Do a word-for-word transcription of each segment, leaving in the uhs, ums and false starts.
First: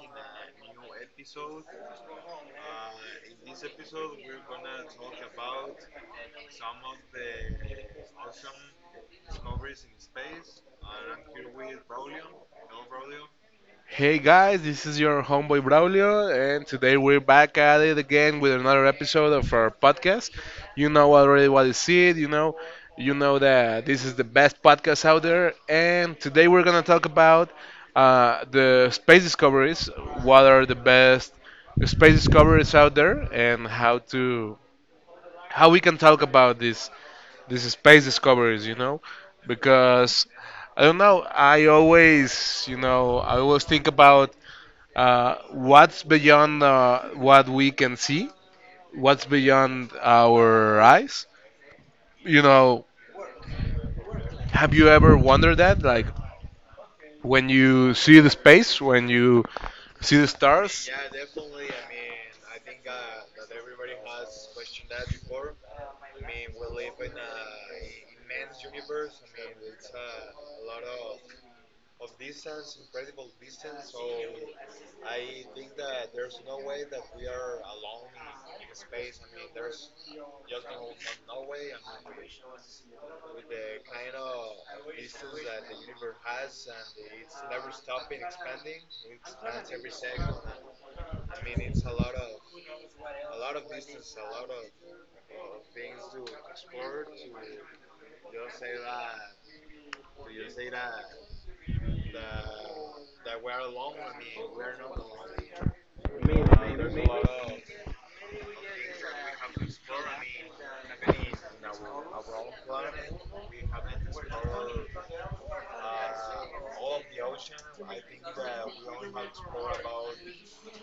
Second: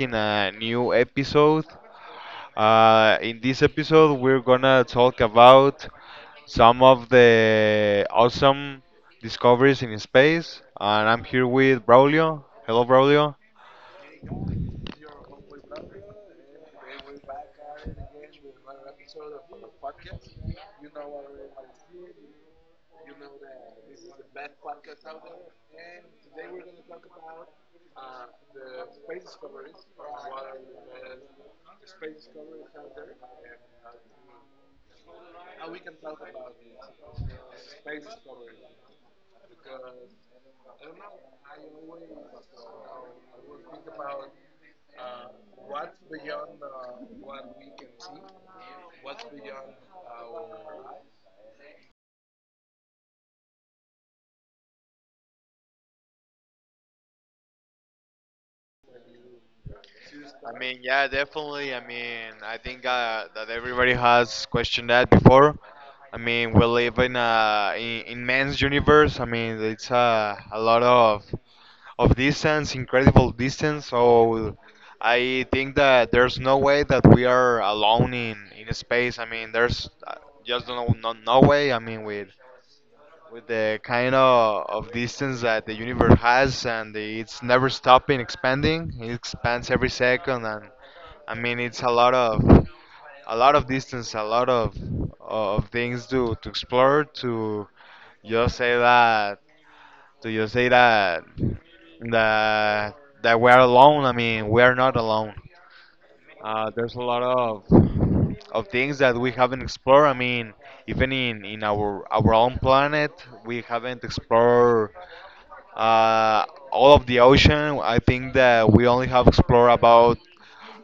in a new episode. Uh, in this episode, we're gonna talk about some of the awesome discoveries in space. And I'm here with Braulio. Hello, Braulio. Hey guys, this is your homeboy Braulio, and today we're back at it again with another episode of our podcast. You know already what is it, you know, you know that this is the best podcast out there, and today we're gonna talk about uh, the space discoveries, what are the best space discoveries out there, and how to how we can talk about this these space discoveries, you know, because I don't know, I always, you know, I always think about uh, what's beyond uh, what we can see. What's beyond our eyes? You know, have you ever wondered that? Like when you see the space, when you see the I mean, stars? yeah, definitely. I mean, I think uh, that everybody has questioned that before. I mean, we live in a in, immense universe. I mean, it's uh, a lot of of distance, incredible distance. So I think that there's no way that we are alone in, in space. I mean, there's uh, just no, no, no way. I mean, with with the kind of, of distance that the universe has, and it's never stopping expanding. It expands every second, and I mean, it's a lot of a lot of distance, a lot of of things to to explore. To just say that do you say that that that we're alone. I mean, we're not alone. Uh, there's a lot of of things that we haven't explored. I mean, even in, in our our own planet, we haven't explored uh, all of the ocean. I think that we only have explored about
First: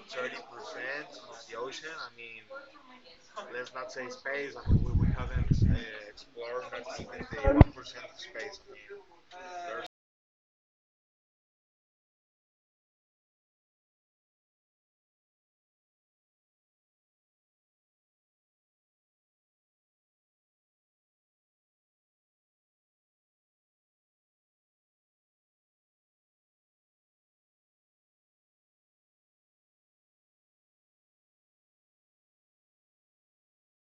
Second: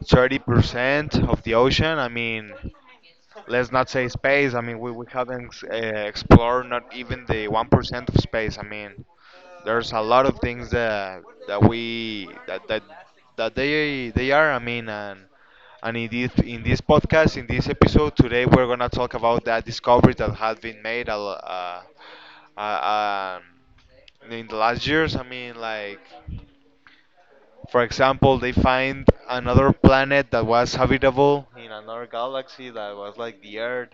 thirty percent of the ocean. I mean, let's not say space. I mean, we, we haven't uh, explored not even the one percent of space. I mean, there's a lot of things that that we that that that they they are. I mean, and and in this in this podcast, in this episode today, we're gonna talk about that discovery that has been made a lo- uh, uh, um, in the last years. I mean, like for example, they find another planet that was habitable in another galaxy that was like the Earth,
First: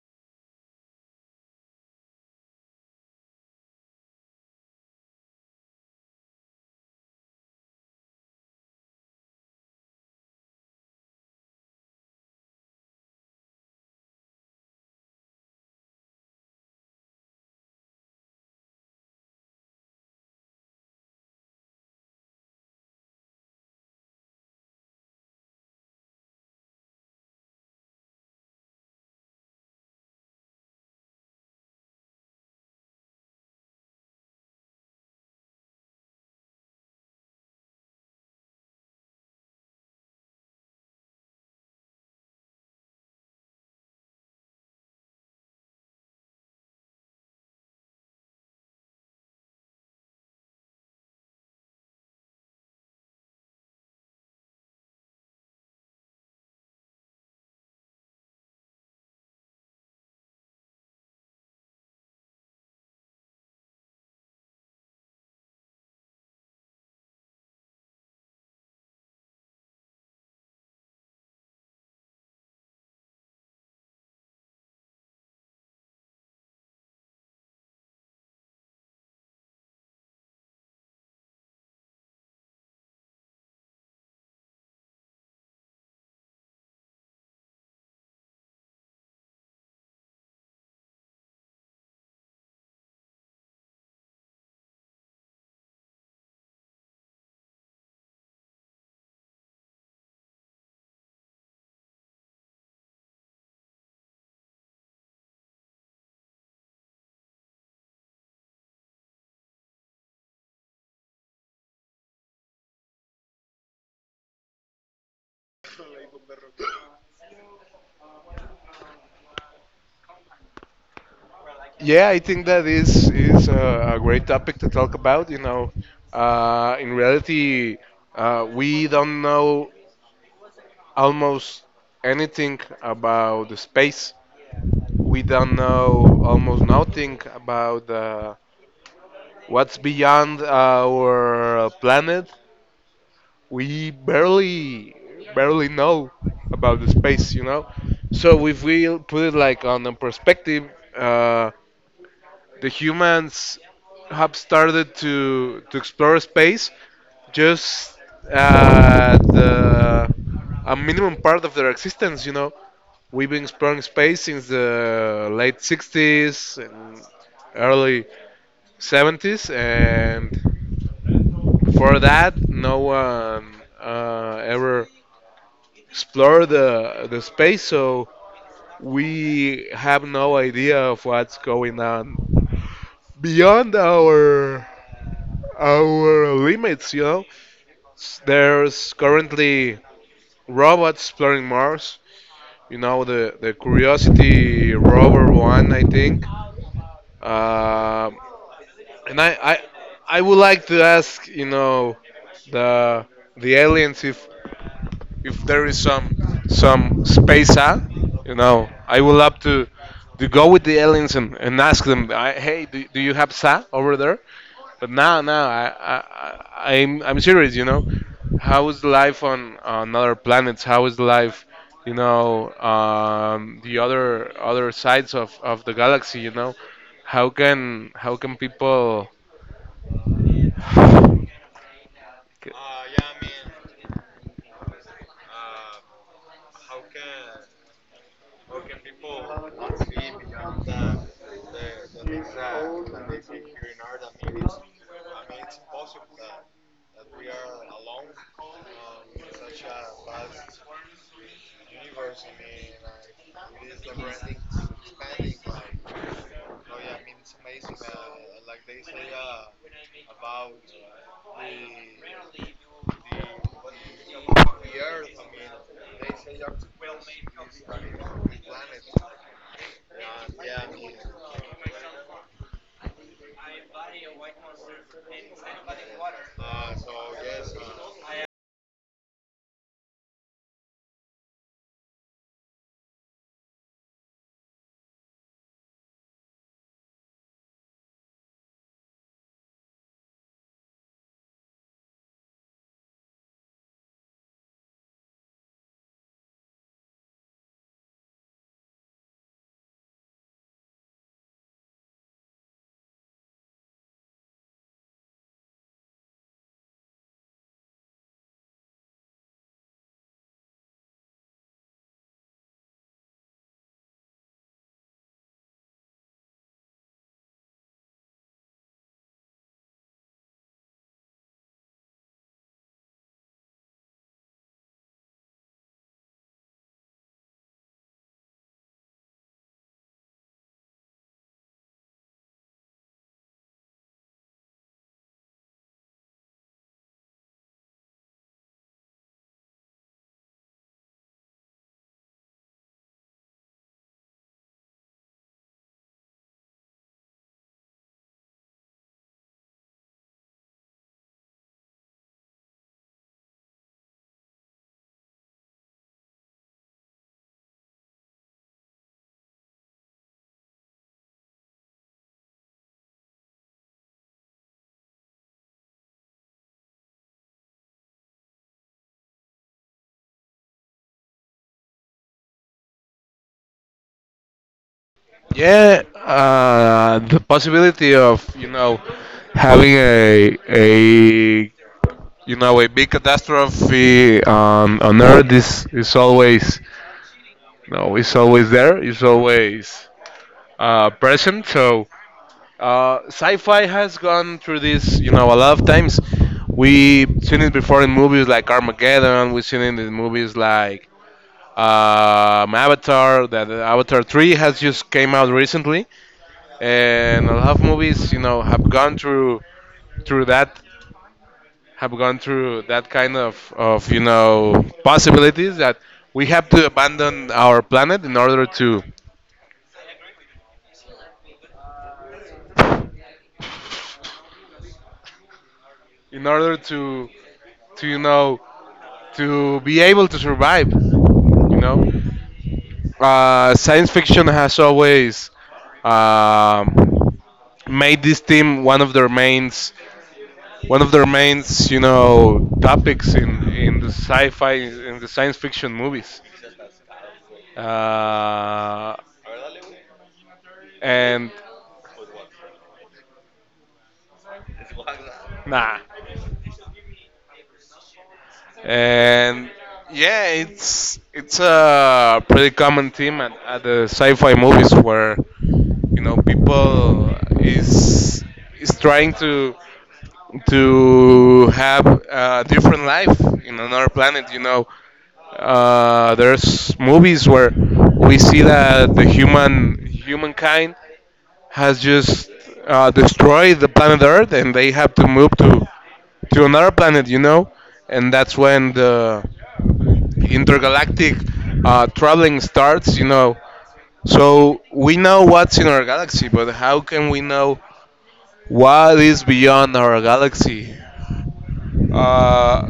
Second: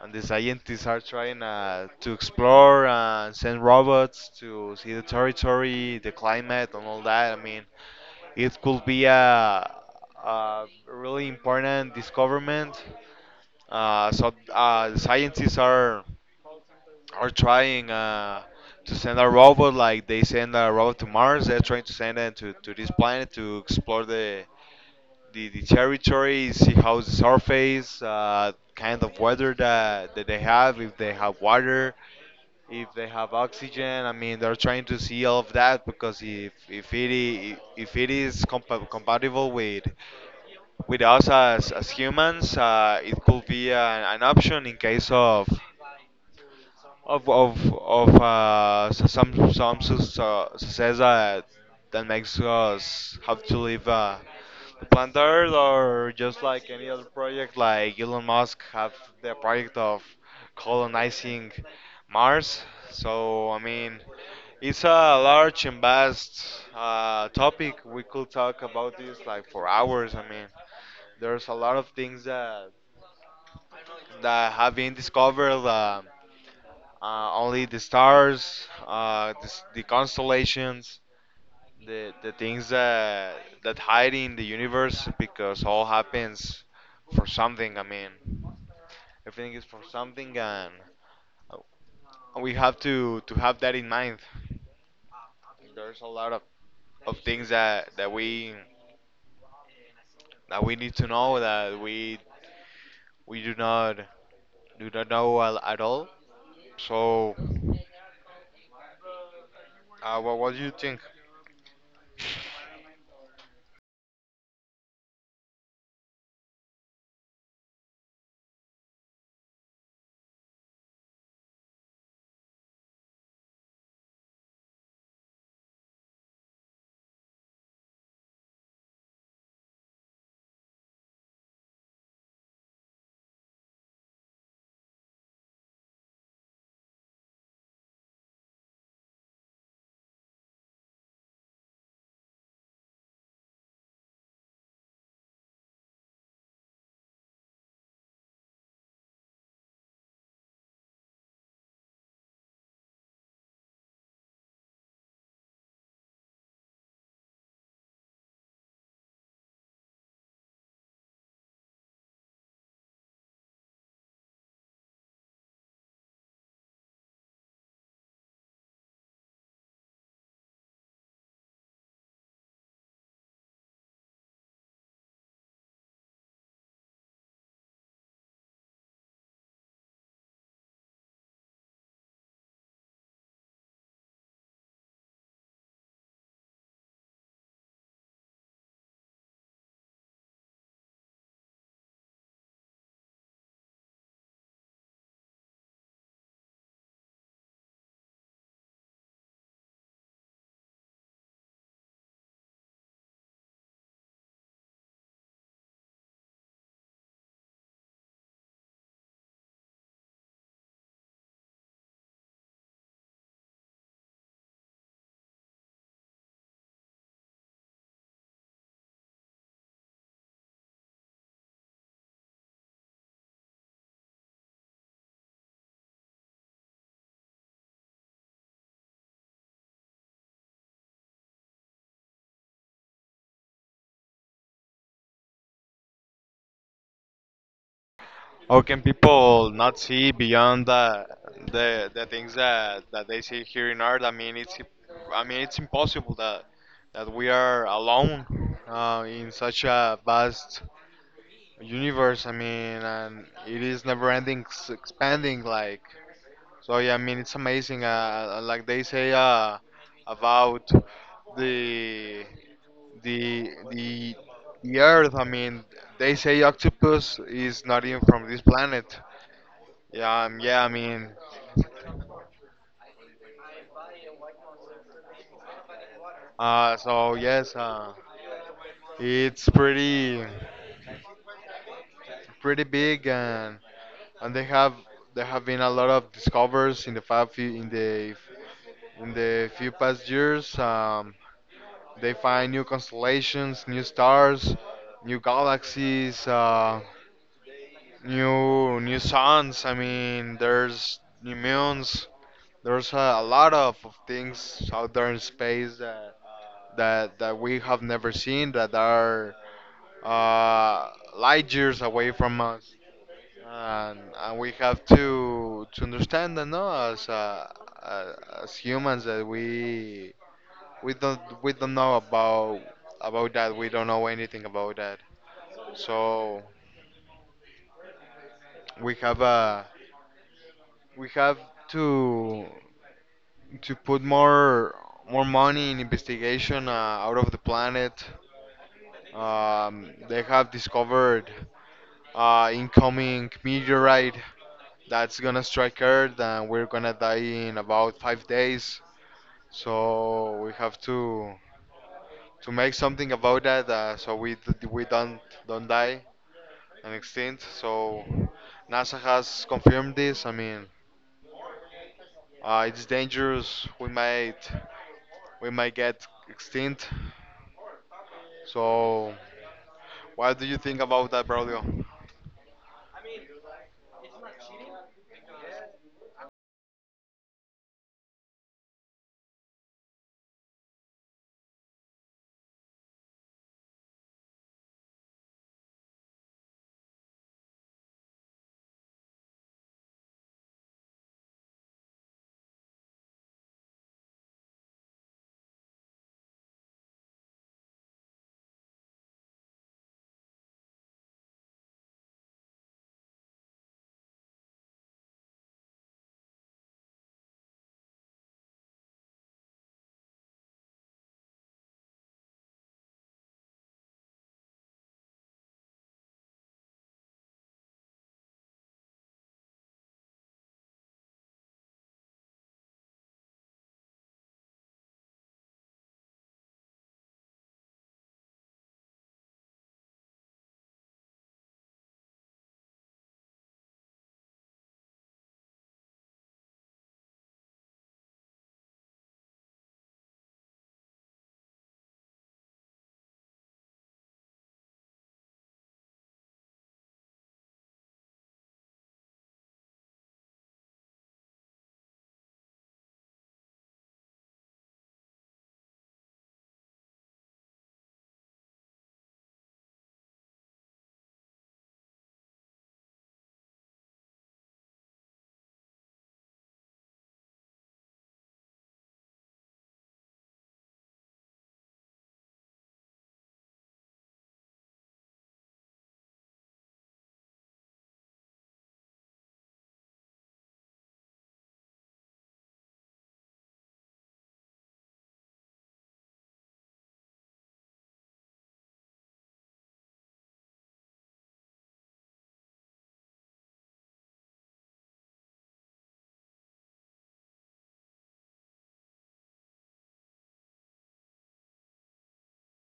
and the scientists are trying uh, to explore and send robots to see the territory, the climate, and all that. I mean, it could be a, a really important discoverment. Uh, so uh, the scientists are are trying uh, to send a robot, like they send a robot to Mars. They're trying to send it to, to this planet to explore the the, the territory, see how the surface, uh, kind of weather that, that they have, if they have water, if they have oxygen. I mean, they're trying to see all of that because if, if, it, i- if it is compa- compatible with with us as, as humans, uh, it could be an, an option in case of of of of uh, s- some some s- uh, says that that makes us have to leave uh, the planet Earth, or just like any other project, like Elon Musk have the project of colonizing Mars. So I mean, it's a large and vast uh, topic. We could talk about this like for hours. I mean, there's a lot of things that that have been discovered. Um, uh, only the stars, uh, the, s- the constellations, the the things that that hide in the universe, because all happens for something. I mean, everything is for something, and uh, we have to to have that in mind. There's a lot of, of things that, that we that we need to know, that we we do not do not know al- at all. So, uh, what what do you think? Yeah, I think that is is a, a great topic to talk about. You know, uh, in reality, uh, we don't know almost anything about the space. We don't know almost nothing about uh, what's beyond our planet. We barely, barely know about the space, you know. So if we put it like on a perspective, uh, the humans have started to to explore space just at the a minimum part of their existence, you know. We've been exploring space since the late sixties and early seventies, and before that, no one uh, ever explored the, the space, so we have no idea of what's going on beyond our our limits. You know, S- there's currently robots exploring Mars. You know, the the Curiosity rover one, I think. Uh, And I, I, I would like to ask, you know, the the aliens if if there is some some space out, you know, I would love to to go with the aliens and, and ask them, I, hey, do, do you have sa over there? But now, now, I, I, I- I'm I'm serious, you know, how is the life on on other planets? How is the life, you know, um, the other other sides of of the galaxy? You know, how can how can people Or can people not see beyond the the, the things that, that they see here in art? I mean, it's I mean it's impossible that that we are alone uh, in such a vast universe. I mean, and it is never ending, s- expanding. Like so, yeah. I mean, it's amazing. Uh, uh, like they say uh, about the the the the Earth. I mean, they say octopus is not even from this planet. Yeah, um, yeah, I mean, uh, so yes, uh, it's pretty, pretty big, and and they have there have been a lot of discoveries in the five few in the in the few past years. Um, they find new constellations, new stars, new galaxies, uh, new new suns. I mean, there's new moons. There's a, a lot of, of things out there in space that that that we have never seen, that are uh, light years away from us, and, and we have to to understand that no, as uh, uh, as humans, that we we don't we don't know about about that. We don't know anything about that. So we have uh, we have to to put more more money in investigation uh, out of the planet. Um, they have discovered uh, incoming meteorite that's gonna strike Earth, and we're gonna die in about five days. So we have to to make something about that, uh, so we d- we don't don't die and extinct. So NASA has confirmed this. I mean, uh, it's dangerous. We might we might get extinct. So what do you think about that, Braulio? yeah, uh, the possibility of, you know, having a a, you know, a big catastrophe on on Earth is is always, no, is always there, it's always uh, present. So uh, sci-fi has gone through this, you know, a lot of times. We've seen it before in movies like Armageddon. We've seen it in movies like Um, Avatar, that Avatar three has just came out recently, and a lot of movies, you know, have gone through through that, have gone through that kind of of you know, possibilities that we have to abandon our planet in order to in order to to, you know, to be able to survive, you know. Uh, science fiction has always um, made this theme one of their mains, one of their main, you know, topics in in the sci-fi, in the science fiction movies. Uh, and nah, and yeah, it's it's a pretty common theme at, at the sci-fi movies where, you know, people is is trying to to have a different life in another planet. You know, Uh, there's movies where we see that the human humankind has just uh, destroyed the planet Earth, and they have to move to to another planet, you know, and that's when the intergalactic uh, traveling starts, you know. So we know what's in our galaxy, but how can we know what is beyond our galaxy? Uh,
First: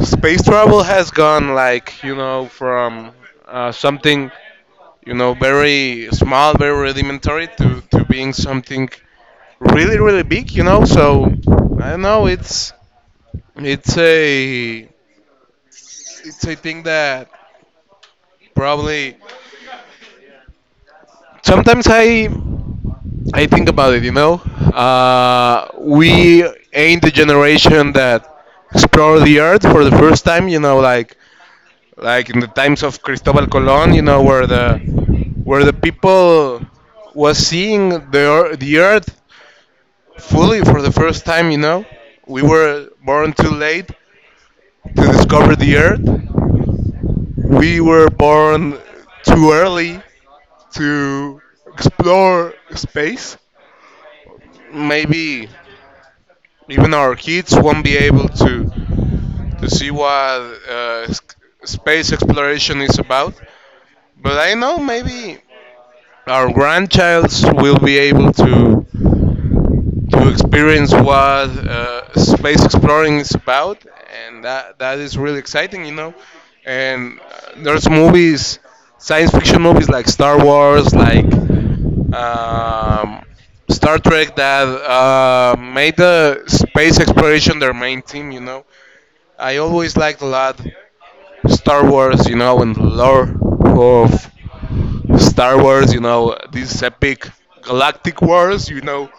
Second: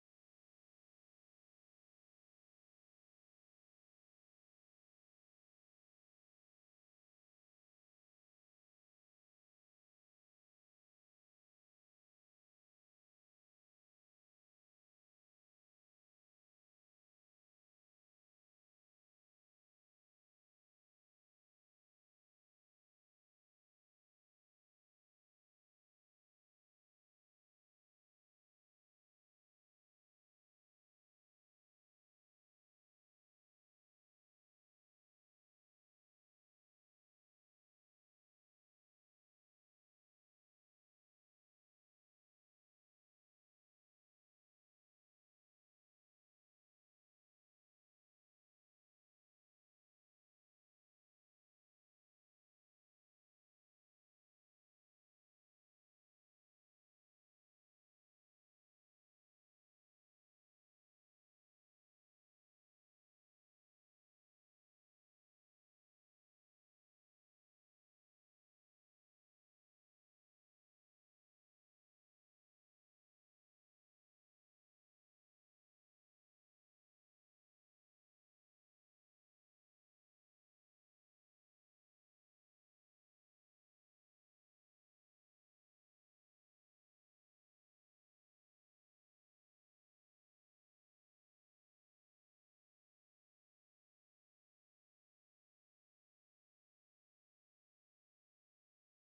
Space travel has gone like, you know, from uh, something, you know, very small, very rudimentary to, to being something really, really big, you know. So I don't know. It's it's a, it's a thing that probably sometimes I I think about it, you know. Uh, we ain't the generation that explored the earth for the first time, you know, like like in the times of Cristobal Colon, you know, where the where the people was seeing the ear- the earth fully for the first time, you know. We were born too late to discover the earth. We were born too early to explore space. Maybe even our kids won't be able to to see what uh, s- space exploration is about. But I know maybe our grandchilds will be able to to experience what uh, space exploring is about, and that that is really exciting, you know. And uh, there's movies, science fiction movies like Star Wars, like um, Star Trek, that uh, made the space exploration their main theme, you know. I always liked a lot Star Wars, you know, and the lore of Star Wars, you know, these epic galactic wars, you know,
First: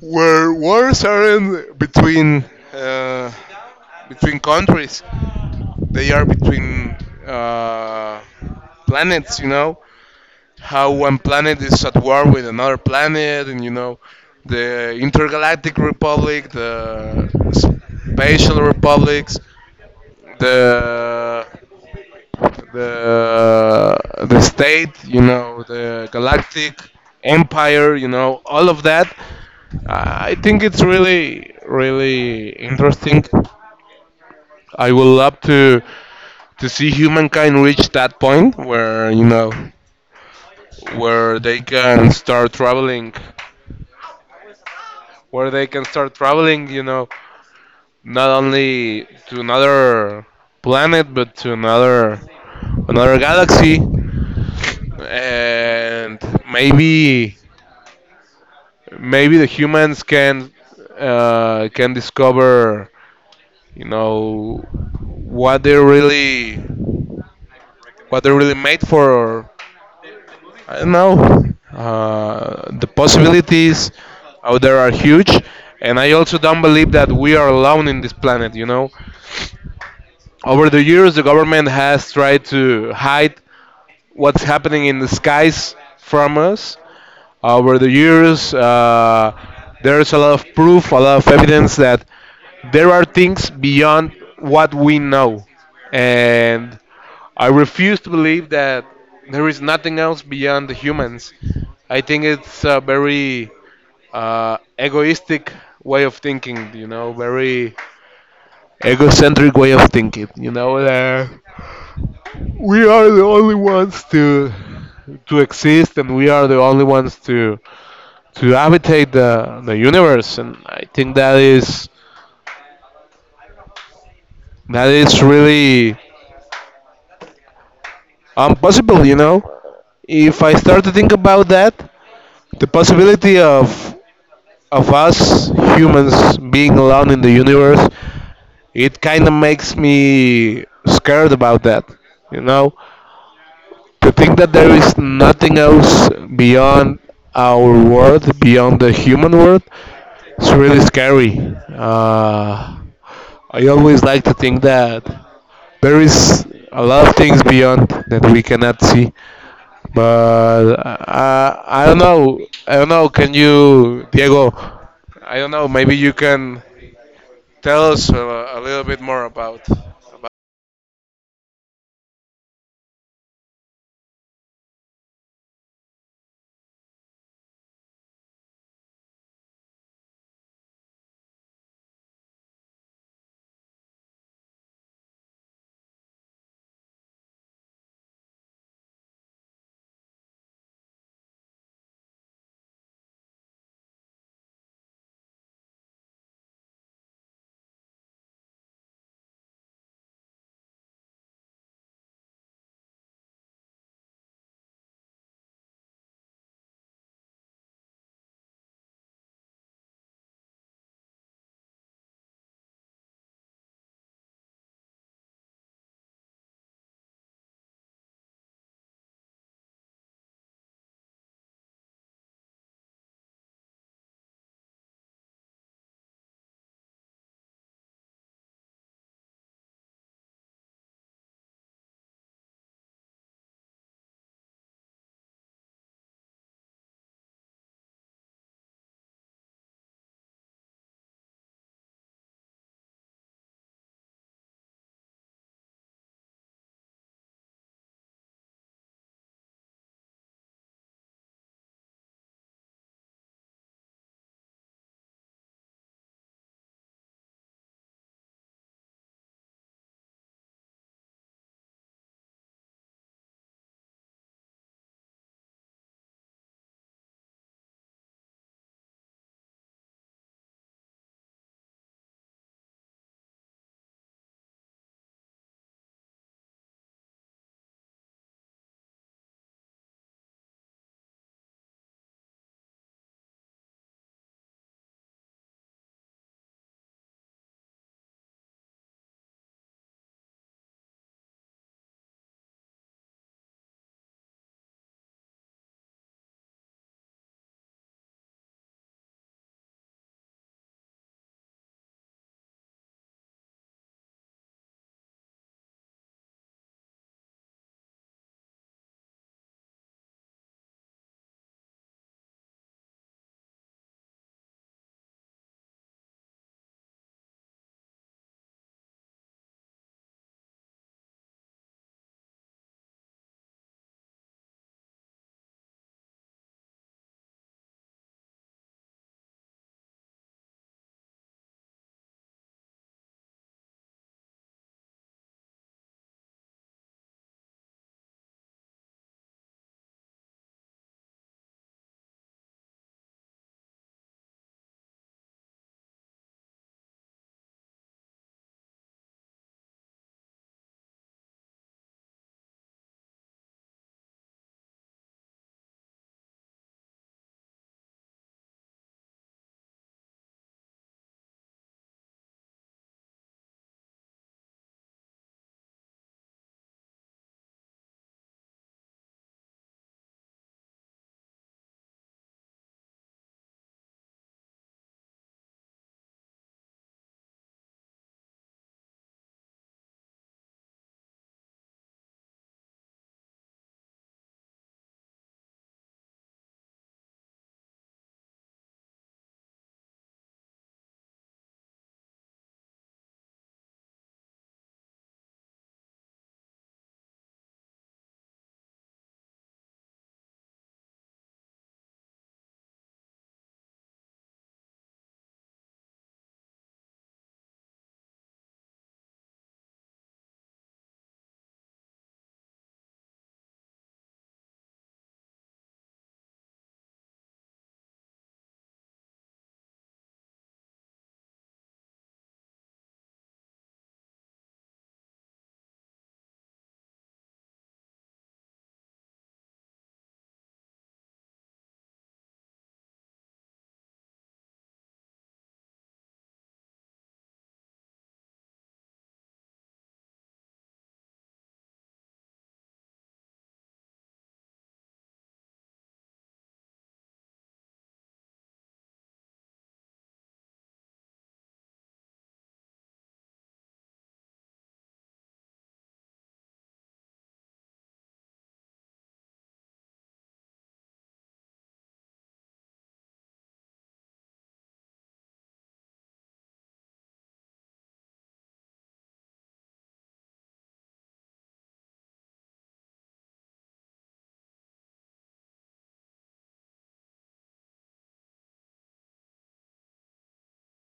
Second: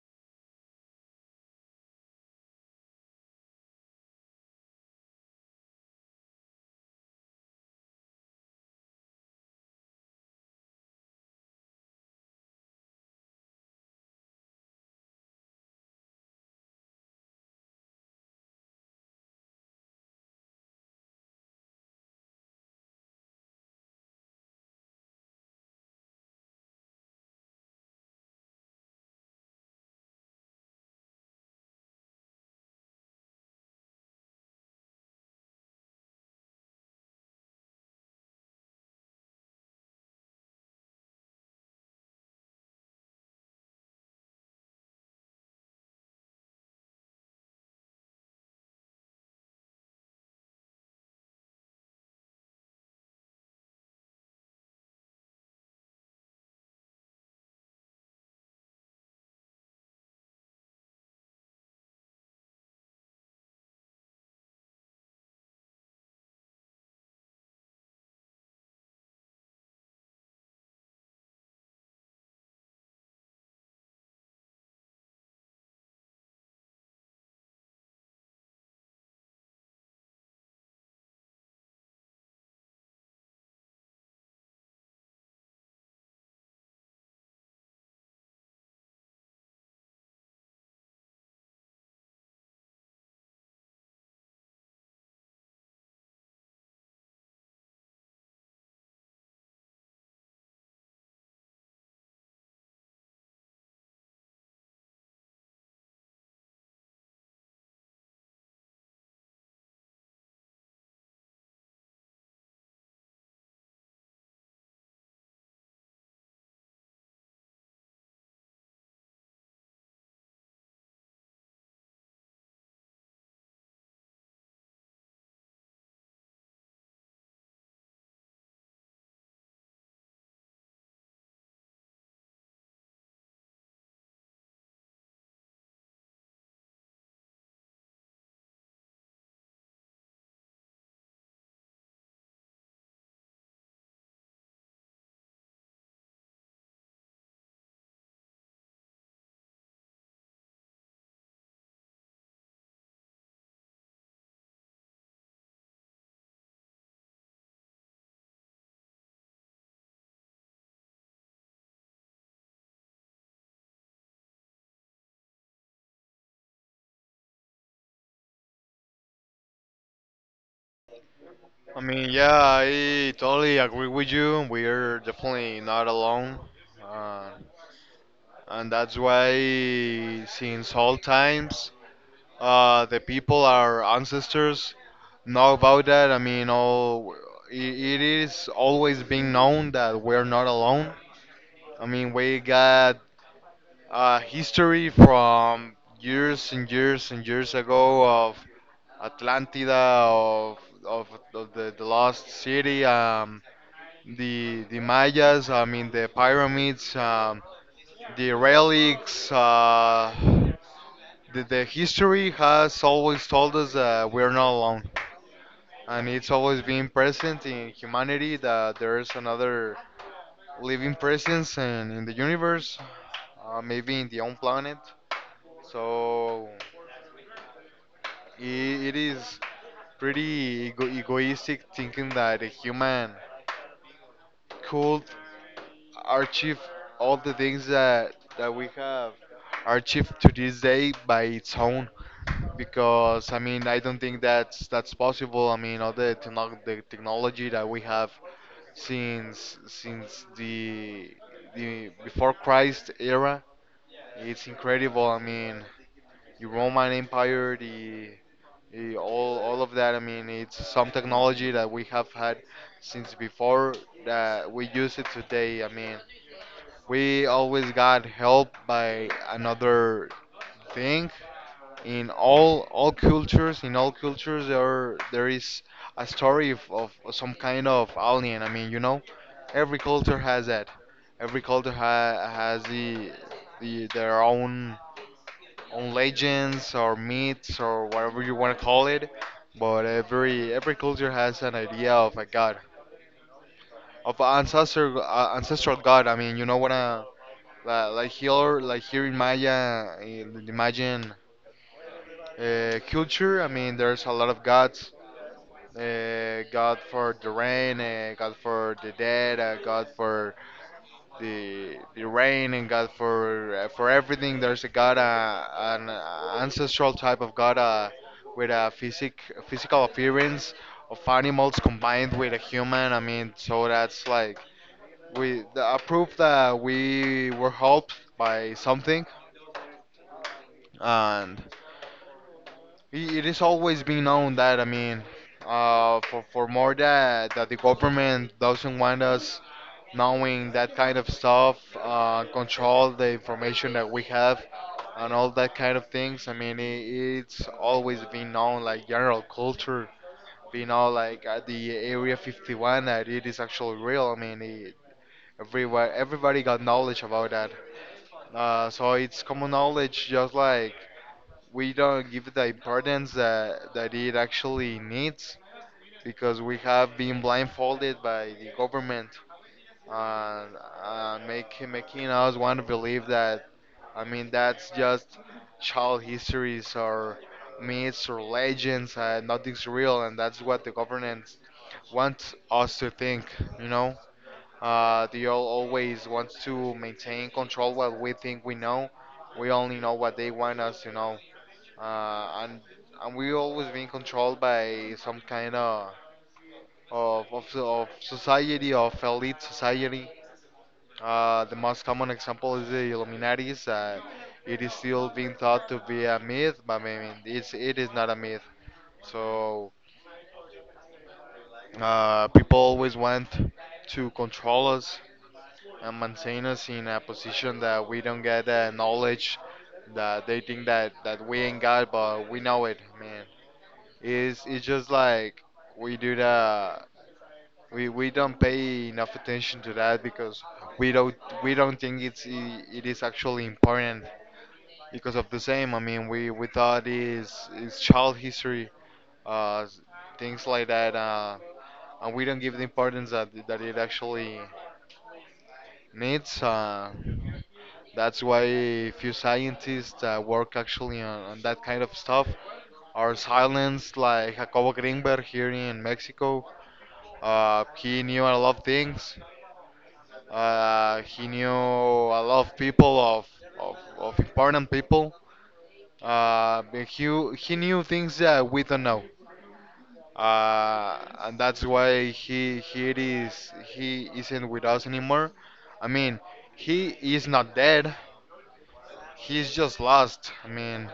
where wars aren't between uh, between countries, they are between uh, planets. You know how one planet is at war with another planet, and you know the intergalactic republic, the spatial republics, the the the state. You know the galactic empire. You know all of that. Uh, I think it's really, really interesting. I would love to to see humankind reach that point where, you know, where they can start traveling, where they can start traveling. You know, not only to another planet but to another another galaxy, and maybe maybe the humans can uh, can discover, you know, what they really what they really made for. I don't know. Uh, the possibilities out there are huge, and I also don't believe that we are alone in this planet. You know, over the years, the government has tried to hide what's happening in the skies from us. Over the years, uh, there's a lot of proof, a lot of evidence that there are things beyond what we know, and I refuse to believe that there is nothing else beyond the humans. I think it's a very uh, egoistic way of thinking, you know, very egocentric way of thinking, you know, that we are the only ones to to exist, and we are the only ones to to habitate the the universe, and I think that is that is really impossible, you know. If I start to think about that, the possibility of of us humans being alone in the universe, it kind of makes me scared about that. You know, to think that there is nothing else beyond our world, beyond the human world, it's really scary. Uh, I always like to think that there is a lot of things beyond that we cannot see. But uh, I don't know. I don't know. Can you, Diego? I don't know. Maybe you can tell us a, a little bit more about, about. I mean, yeah, I totally agree with you. We're definitely not alone. Uh, and that's why, since all times, uh, the people, our ancestors, know about that. I mean, all, it, it is always been known that we're not alone. I mean, we got uh, history from years and years and years ago of Atlantida, of, of, of the, the lost city. Um, the the Mayas, I mean the pyramids, um, the relics, uh, the, the history has always told us that we're not alone, and it's always been present in humanity that there is another living presence and in the universe, uh, maybe in the own planet. So it, it is pretty ego- egoistic thinking that a human could archive all the things that that we have archived to this day by its own, because I mean I don't think that's that's possible. I mean all the techno- the technology that we have since since the the before Christ era, it's incredible. I mean the Roman Empire, the Eh, all all of that. I mean, it's some technology that we have had since before that we use it today. I mean, we always got helped by another thing. In all all cultures, in all cultures, there there is a story of, of some kind of alien. I mean, you know, every culture has that. Every culture ha- has the, the their own own legends or myths or whatever you want to call it. But every every culture has an idea of a god of ancestor uh, ancestral god. I mean, you know what? Uh, like, like here, like here in Maya, in the Mayan uh, culture. I mean, there's a lot of gods. Uh, god for the rain, uh, god for the dead, uh, god for the the rain, and god for uh, for everything. There's a god, uh, an ancestral type of god uh, with a physic physical appearance of animals combined with a human. I mean, so that's like we the, a proof that we were helped by something, and it, it is always been known that, I mean, uh, for for more that that the government doesn't want us knowing that kind of stuff, uh, control the information that we have, and all that kind of things. I mean, it, it's always been known, like general culture. We all like at the Area fifty-one, that it is actually real. I mean, it, everywhere everybody got knowledge about that. Uh, so it's common knowledge, just like we don't give it the importance that, that it actually needs, because we have been blindfolded by the government, and, and make, making us want to believe that, I mean, that's just child histories or myths or legends, and nothing's real, and that's what the government wants us to think, you know? Uh, the All always wants to maintain control what we think we know. We only know what they want us to know. Uh, and and we always being controlled by some kind of of of, of society of elite society. Uh, the most common example is the Illuminatis. Uh, it is still being thought to be a myth, but I mean, it's it is not a myth. So uh, people always want to control us, and maintain us in a position that we don't get the knowledge that they think that that we ain't got, but we know it, man. It's it's just like we do the we we don't pay enough attention to that, because we don't we don't think it's i- it is actually important, because of the same. I mean, we we thought is is child history, uh, s- things like that, uh, and we don't give the importance that that it actually needs. Uh, That's why few scientists that work actually on, on that kind of stuff are silenced, like Jacobo Greenberg here in Mexico. Uh, he knew a lot of things. Uh, he knew a lot of people, of, of, of important people. Uh, but he, he knew things that we don't know. Uh, and that's why he, he, is, he isn't with us anymore. I mean, he is not dead. He's just lost. I mean,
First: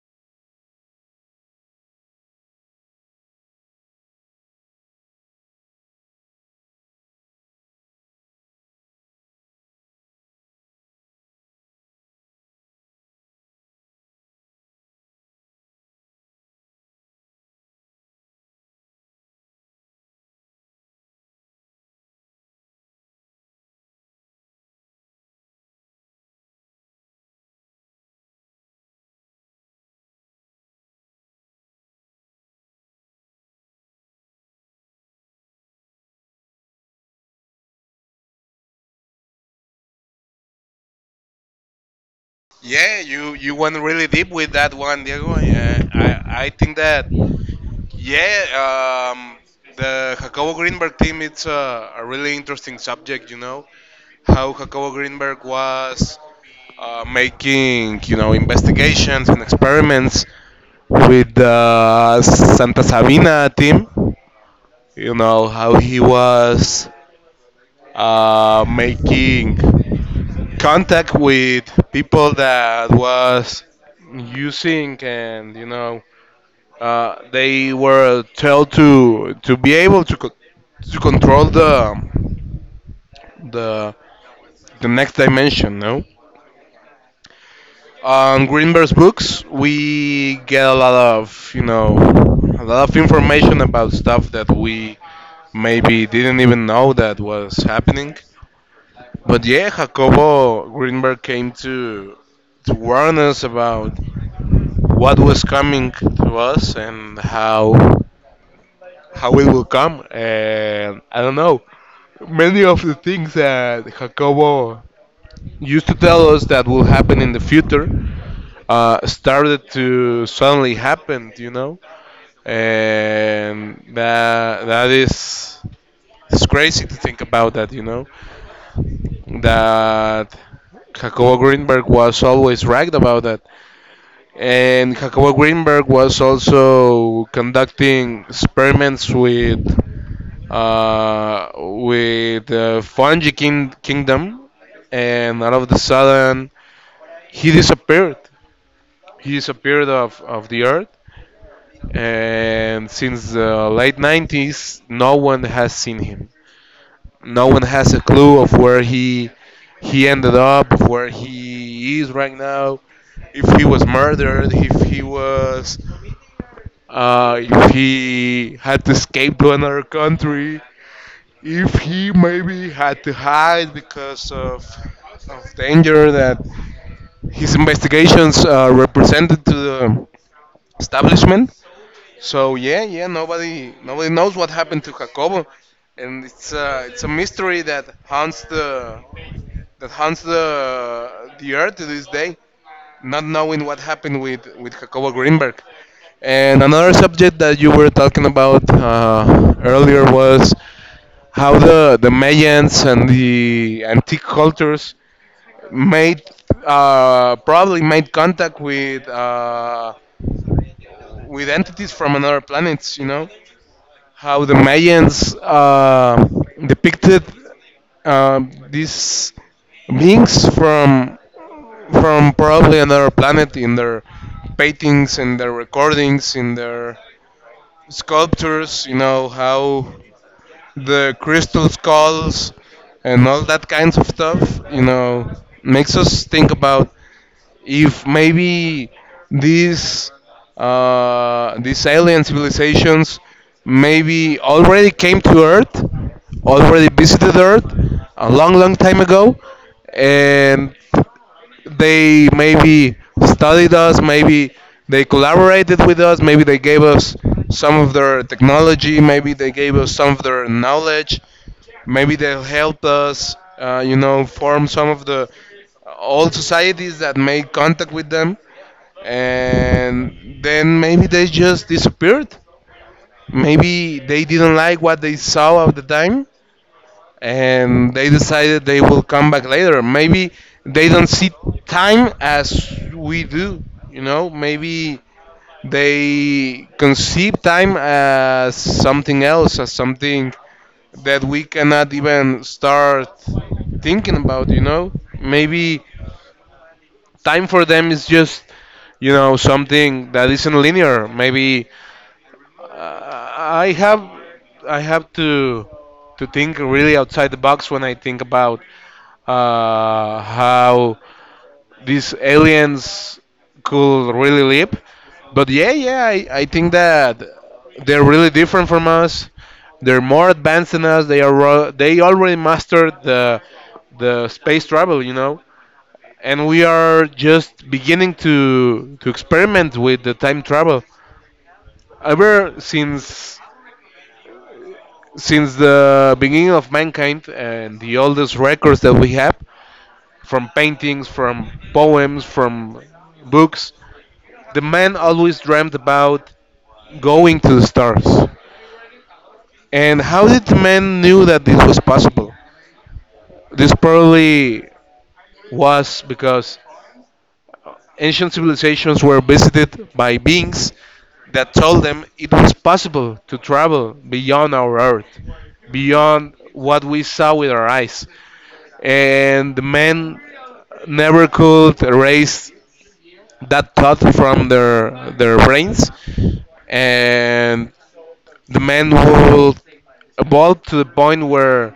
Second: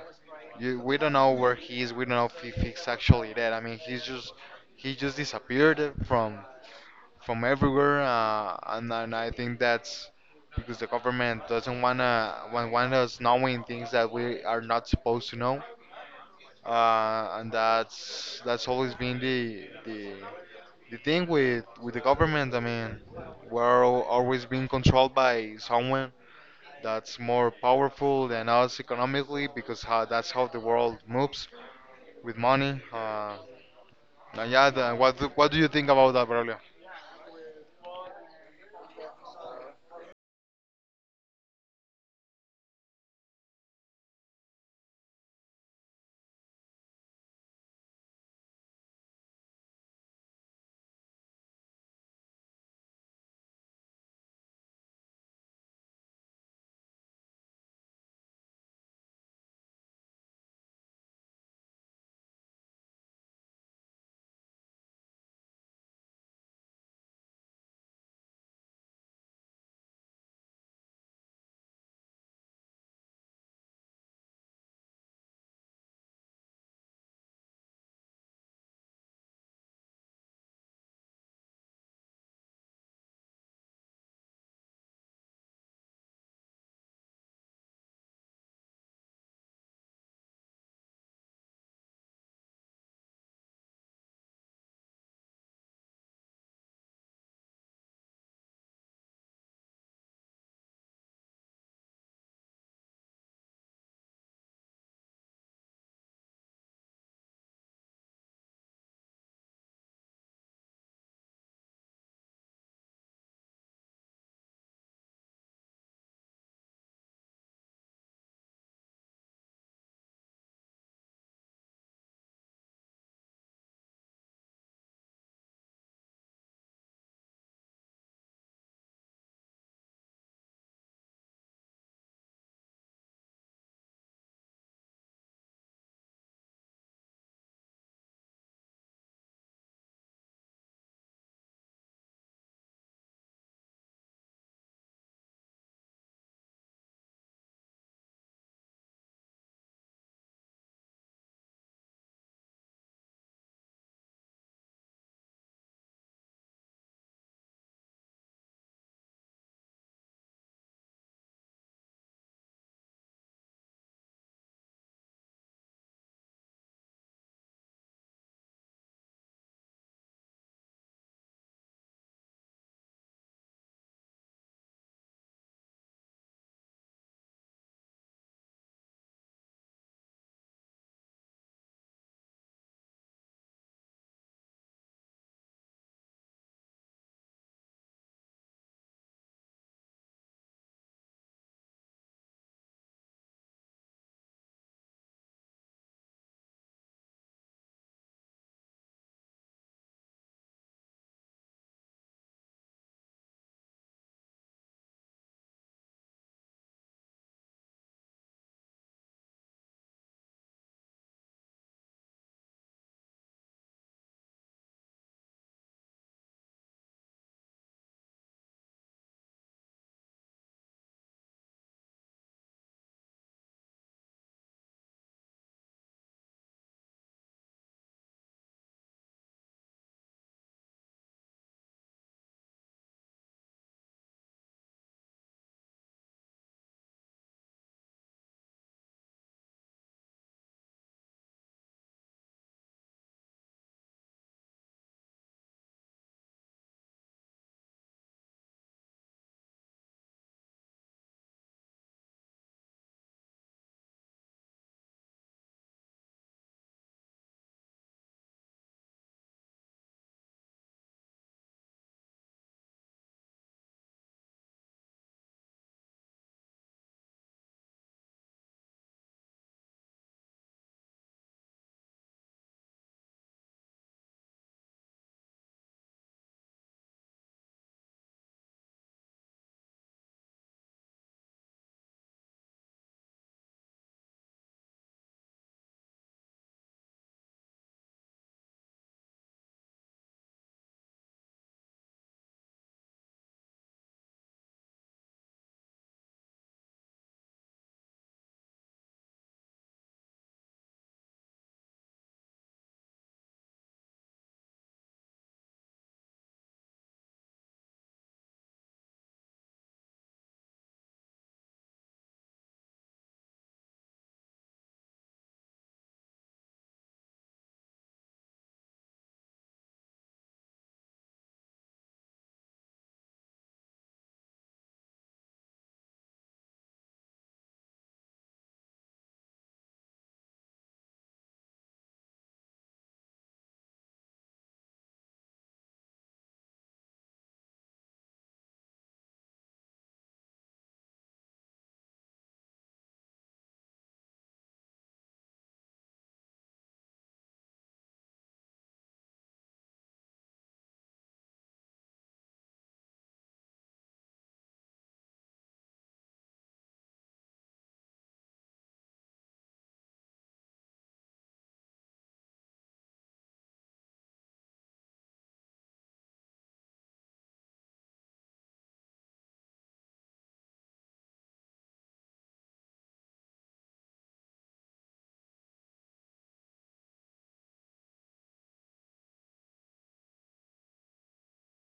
You, we don't know where he is. We don't know if, he- if he's actually dead. I mean, he's just he just disappeared from from everywhere, uh, and, and I think that's because the government doesn't wanna want, want us knowing things that we are not supposed to know, uh, and that's that's always been the the the thing with with the government. I mean, we're al- always being controlled by someone that's more powerful than us economically, because how that's how the world moves, with money. Uh, and yeah, the, what do- what do you think about that, Braulio? Yeah, you you went really deep with that one, Diego. Yeah, I I think that yeah, um, the Jacobo Greenberg team, it's a, a really interesting subject. You know how Jacobo Greenberg was uh, making, you know, investigations and experiments with the Santa Sabina team. You know how he was uh, making contact with people that was using, and you know, uh, they were told to to be able to co- to control the the the next dimension, no, on Greenberg's books, we get a lot of, you know, a lot of information about stuff that we maybe didn't even know that was happening. But yeah, Jacobo Greenberg came to to warn us about what was coming to us and how how it will come. And I don't know. Many of the things that Jacobo used to tell us that will happen in the future uh, started to suddenly happen, you know? And that, that is it's crazy to think about that, you know? That Jacobo Greenberg was always right about that. And Jacobo Greenberg was also conducting experiments with uh, with the fungi king- kingdom, and all of a sudden he disappeared. He disappeared off of the earth, and since the late nineties, no one has seen him. No one has a clue of where he he ended up, of where he is right now, if he was murdered, if he was uh, if he had to escape to another country, if he maybe had to hide because of, of danger that his investigations uh, represented to the establishment. So yeah, yeah, nobody nobody knows what happened to Jacobo, and it's uh, it's a mystery that haunts the that haunts the the earth to this day, not knowing what happened with with Jacobo Greenberg. And another subject that you were talking about uh, earlier was how the the Mayans and the antique cultures made uh, probably made contact with uh, with entities from another planets. You know how the Mayans uh, depicted uh, these beings from from probably another planet in their paintings, in their recordings, in their sculptures, you know, how the crystal skulls and all that kinds of stuff, you know, makes us think about if maybe these uh, these alien civilizations maybe already came to Earth, already visited Earth a long, long time ago, and they maybe studied us, maybe they collaborated with us, maybe they gave us some of their technology, maybe they gave us some of their knowledge, maybe they helped us, uh, you know, form some of the uh, old societies that made contact with them, and then maybe they just disappeared. Maybe they didn't like what they saw at the time, and they decided they will come back later. Maybe they don't see time as we do, you know. Maybe they conceive time as something else, as something that we cannot even start thinking about, you know. Maybe time for them is just, you know, something that isn't linear. Maybe uh, I have I have to to think really outside the box when I think about uh, how these aliens could really live. But yeah, yeah, I, I think that they're really different from us. They're more advanced than us. They are ro- they already mastered the the space travel, you know. And we are just beginning to to experiment with the time travel. Ever since since the beginning of mankind and the oldest records that we have, from paintings, from poems, from books. The man always dreamt about going to the stars. And how did the man knew that this was possible? This probably was because ancient civilizations were visited by beings that told them it was possible to travel beyond our earth, beyond what we saw with our eyes. And the man never could erase that thought from their their brains, and the man will evolve to the point where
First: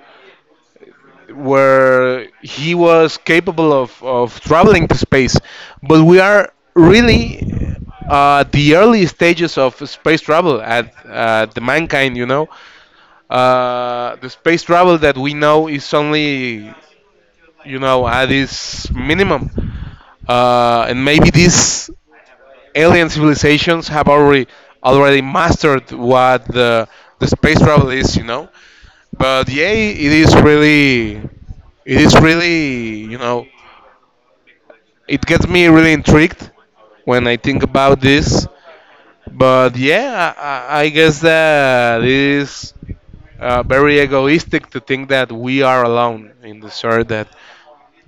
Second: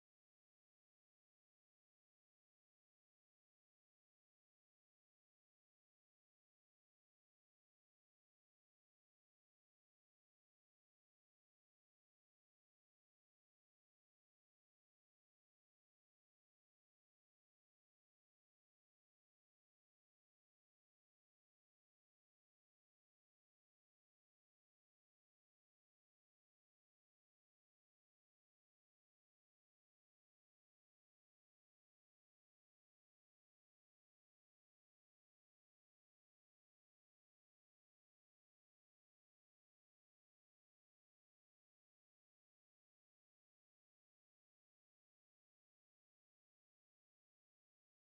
where he was capable of, of traveling to space. But we are really uh, the early stages of space travel at uh, the mankind, you know. Uh, the space travel that we know is only, you know, at its minimum. Uh, and maybe this alien civilizations have already already mastered what the the space travel is, you know. But yeah, it is really, it is really, you know, it gets me really intrigued when I think about this. But yeah, I, I I guess that it is uh, very egoistic to think that we are alone in this earth, that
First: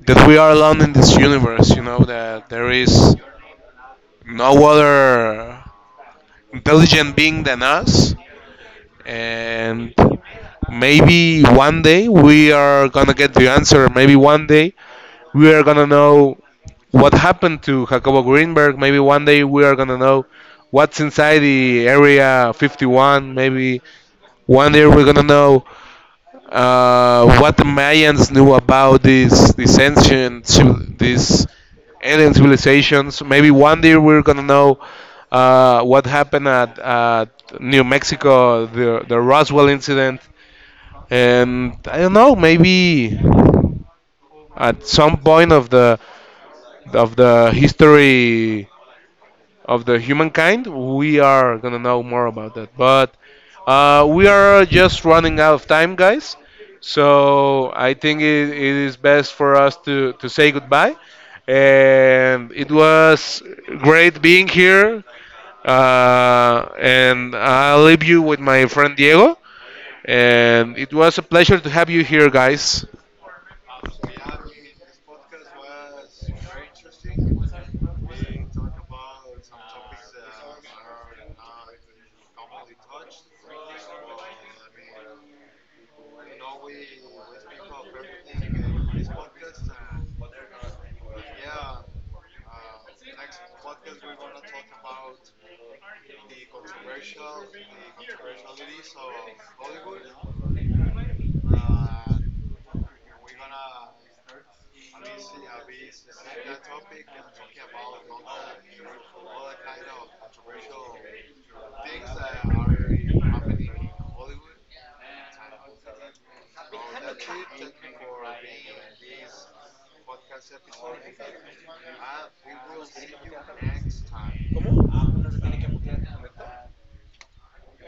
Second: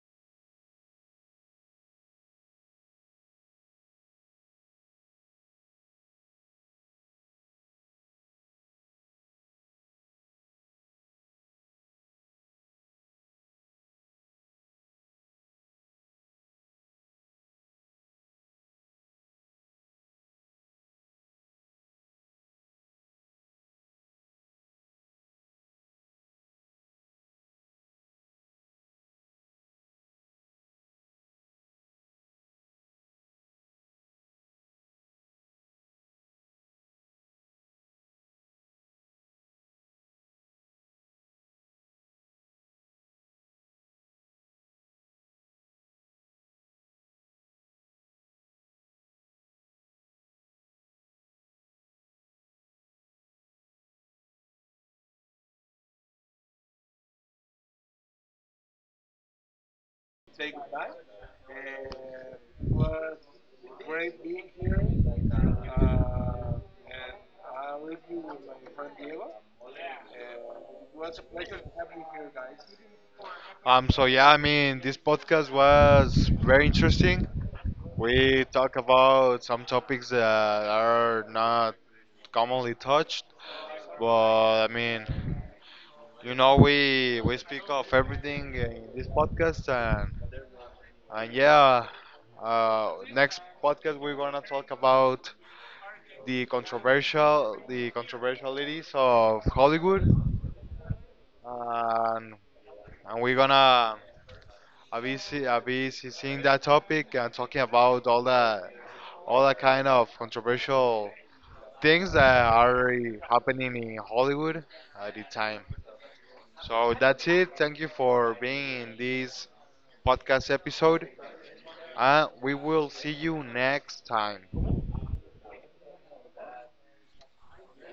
that we are alone in this universe. You know that there is no other intelligent being than us, and maybe one day we are gonna get the answer. Maybe one day we are gonna know what happened to Jacobo Greenberg. Maybe one day we are gonna know what's inside the Area fifty-one. Maybe one day we're gonna know uh, what the Mayans knew about this this ancient civ- this alien civilizations. Maybe one day we're gonna know uh, what happened at, at New Mexico, the the Roswell incident, and I don't know, maybe at some point of the of the history of the humankind, we are gonna know more about that. But uh, we are just running out of time, guys. So I think it, it is best for us to to say goodbye. And it was great being here. Uh, and I'll leave you with my friend Diego. And it was a pleasure to have you here, guys. Um, so yeah, I mean, this podcast was very interesting. We talk about some topics that are not commonly touched, but I mean, you know, we we speak of everything in this podcast, and and yeah, uh, next podcast we're gonna talk about the controversial the controversialities of Hollywood, and and we're gonna I'll be see, I'll be see- seeing that topic and talking about all that all that kind of controversial things that are happening in Hollywood at the time. So that's it. Thank you for being in this podcast episode, and we will see you next time.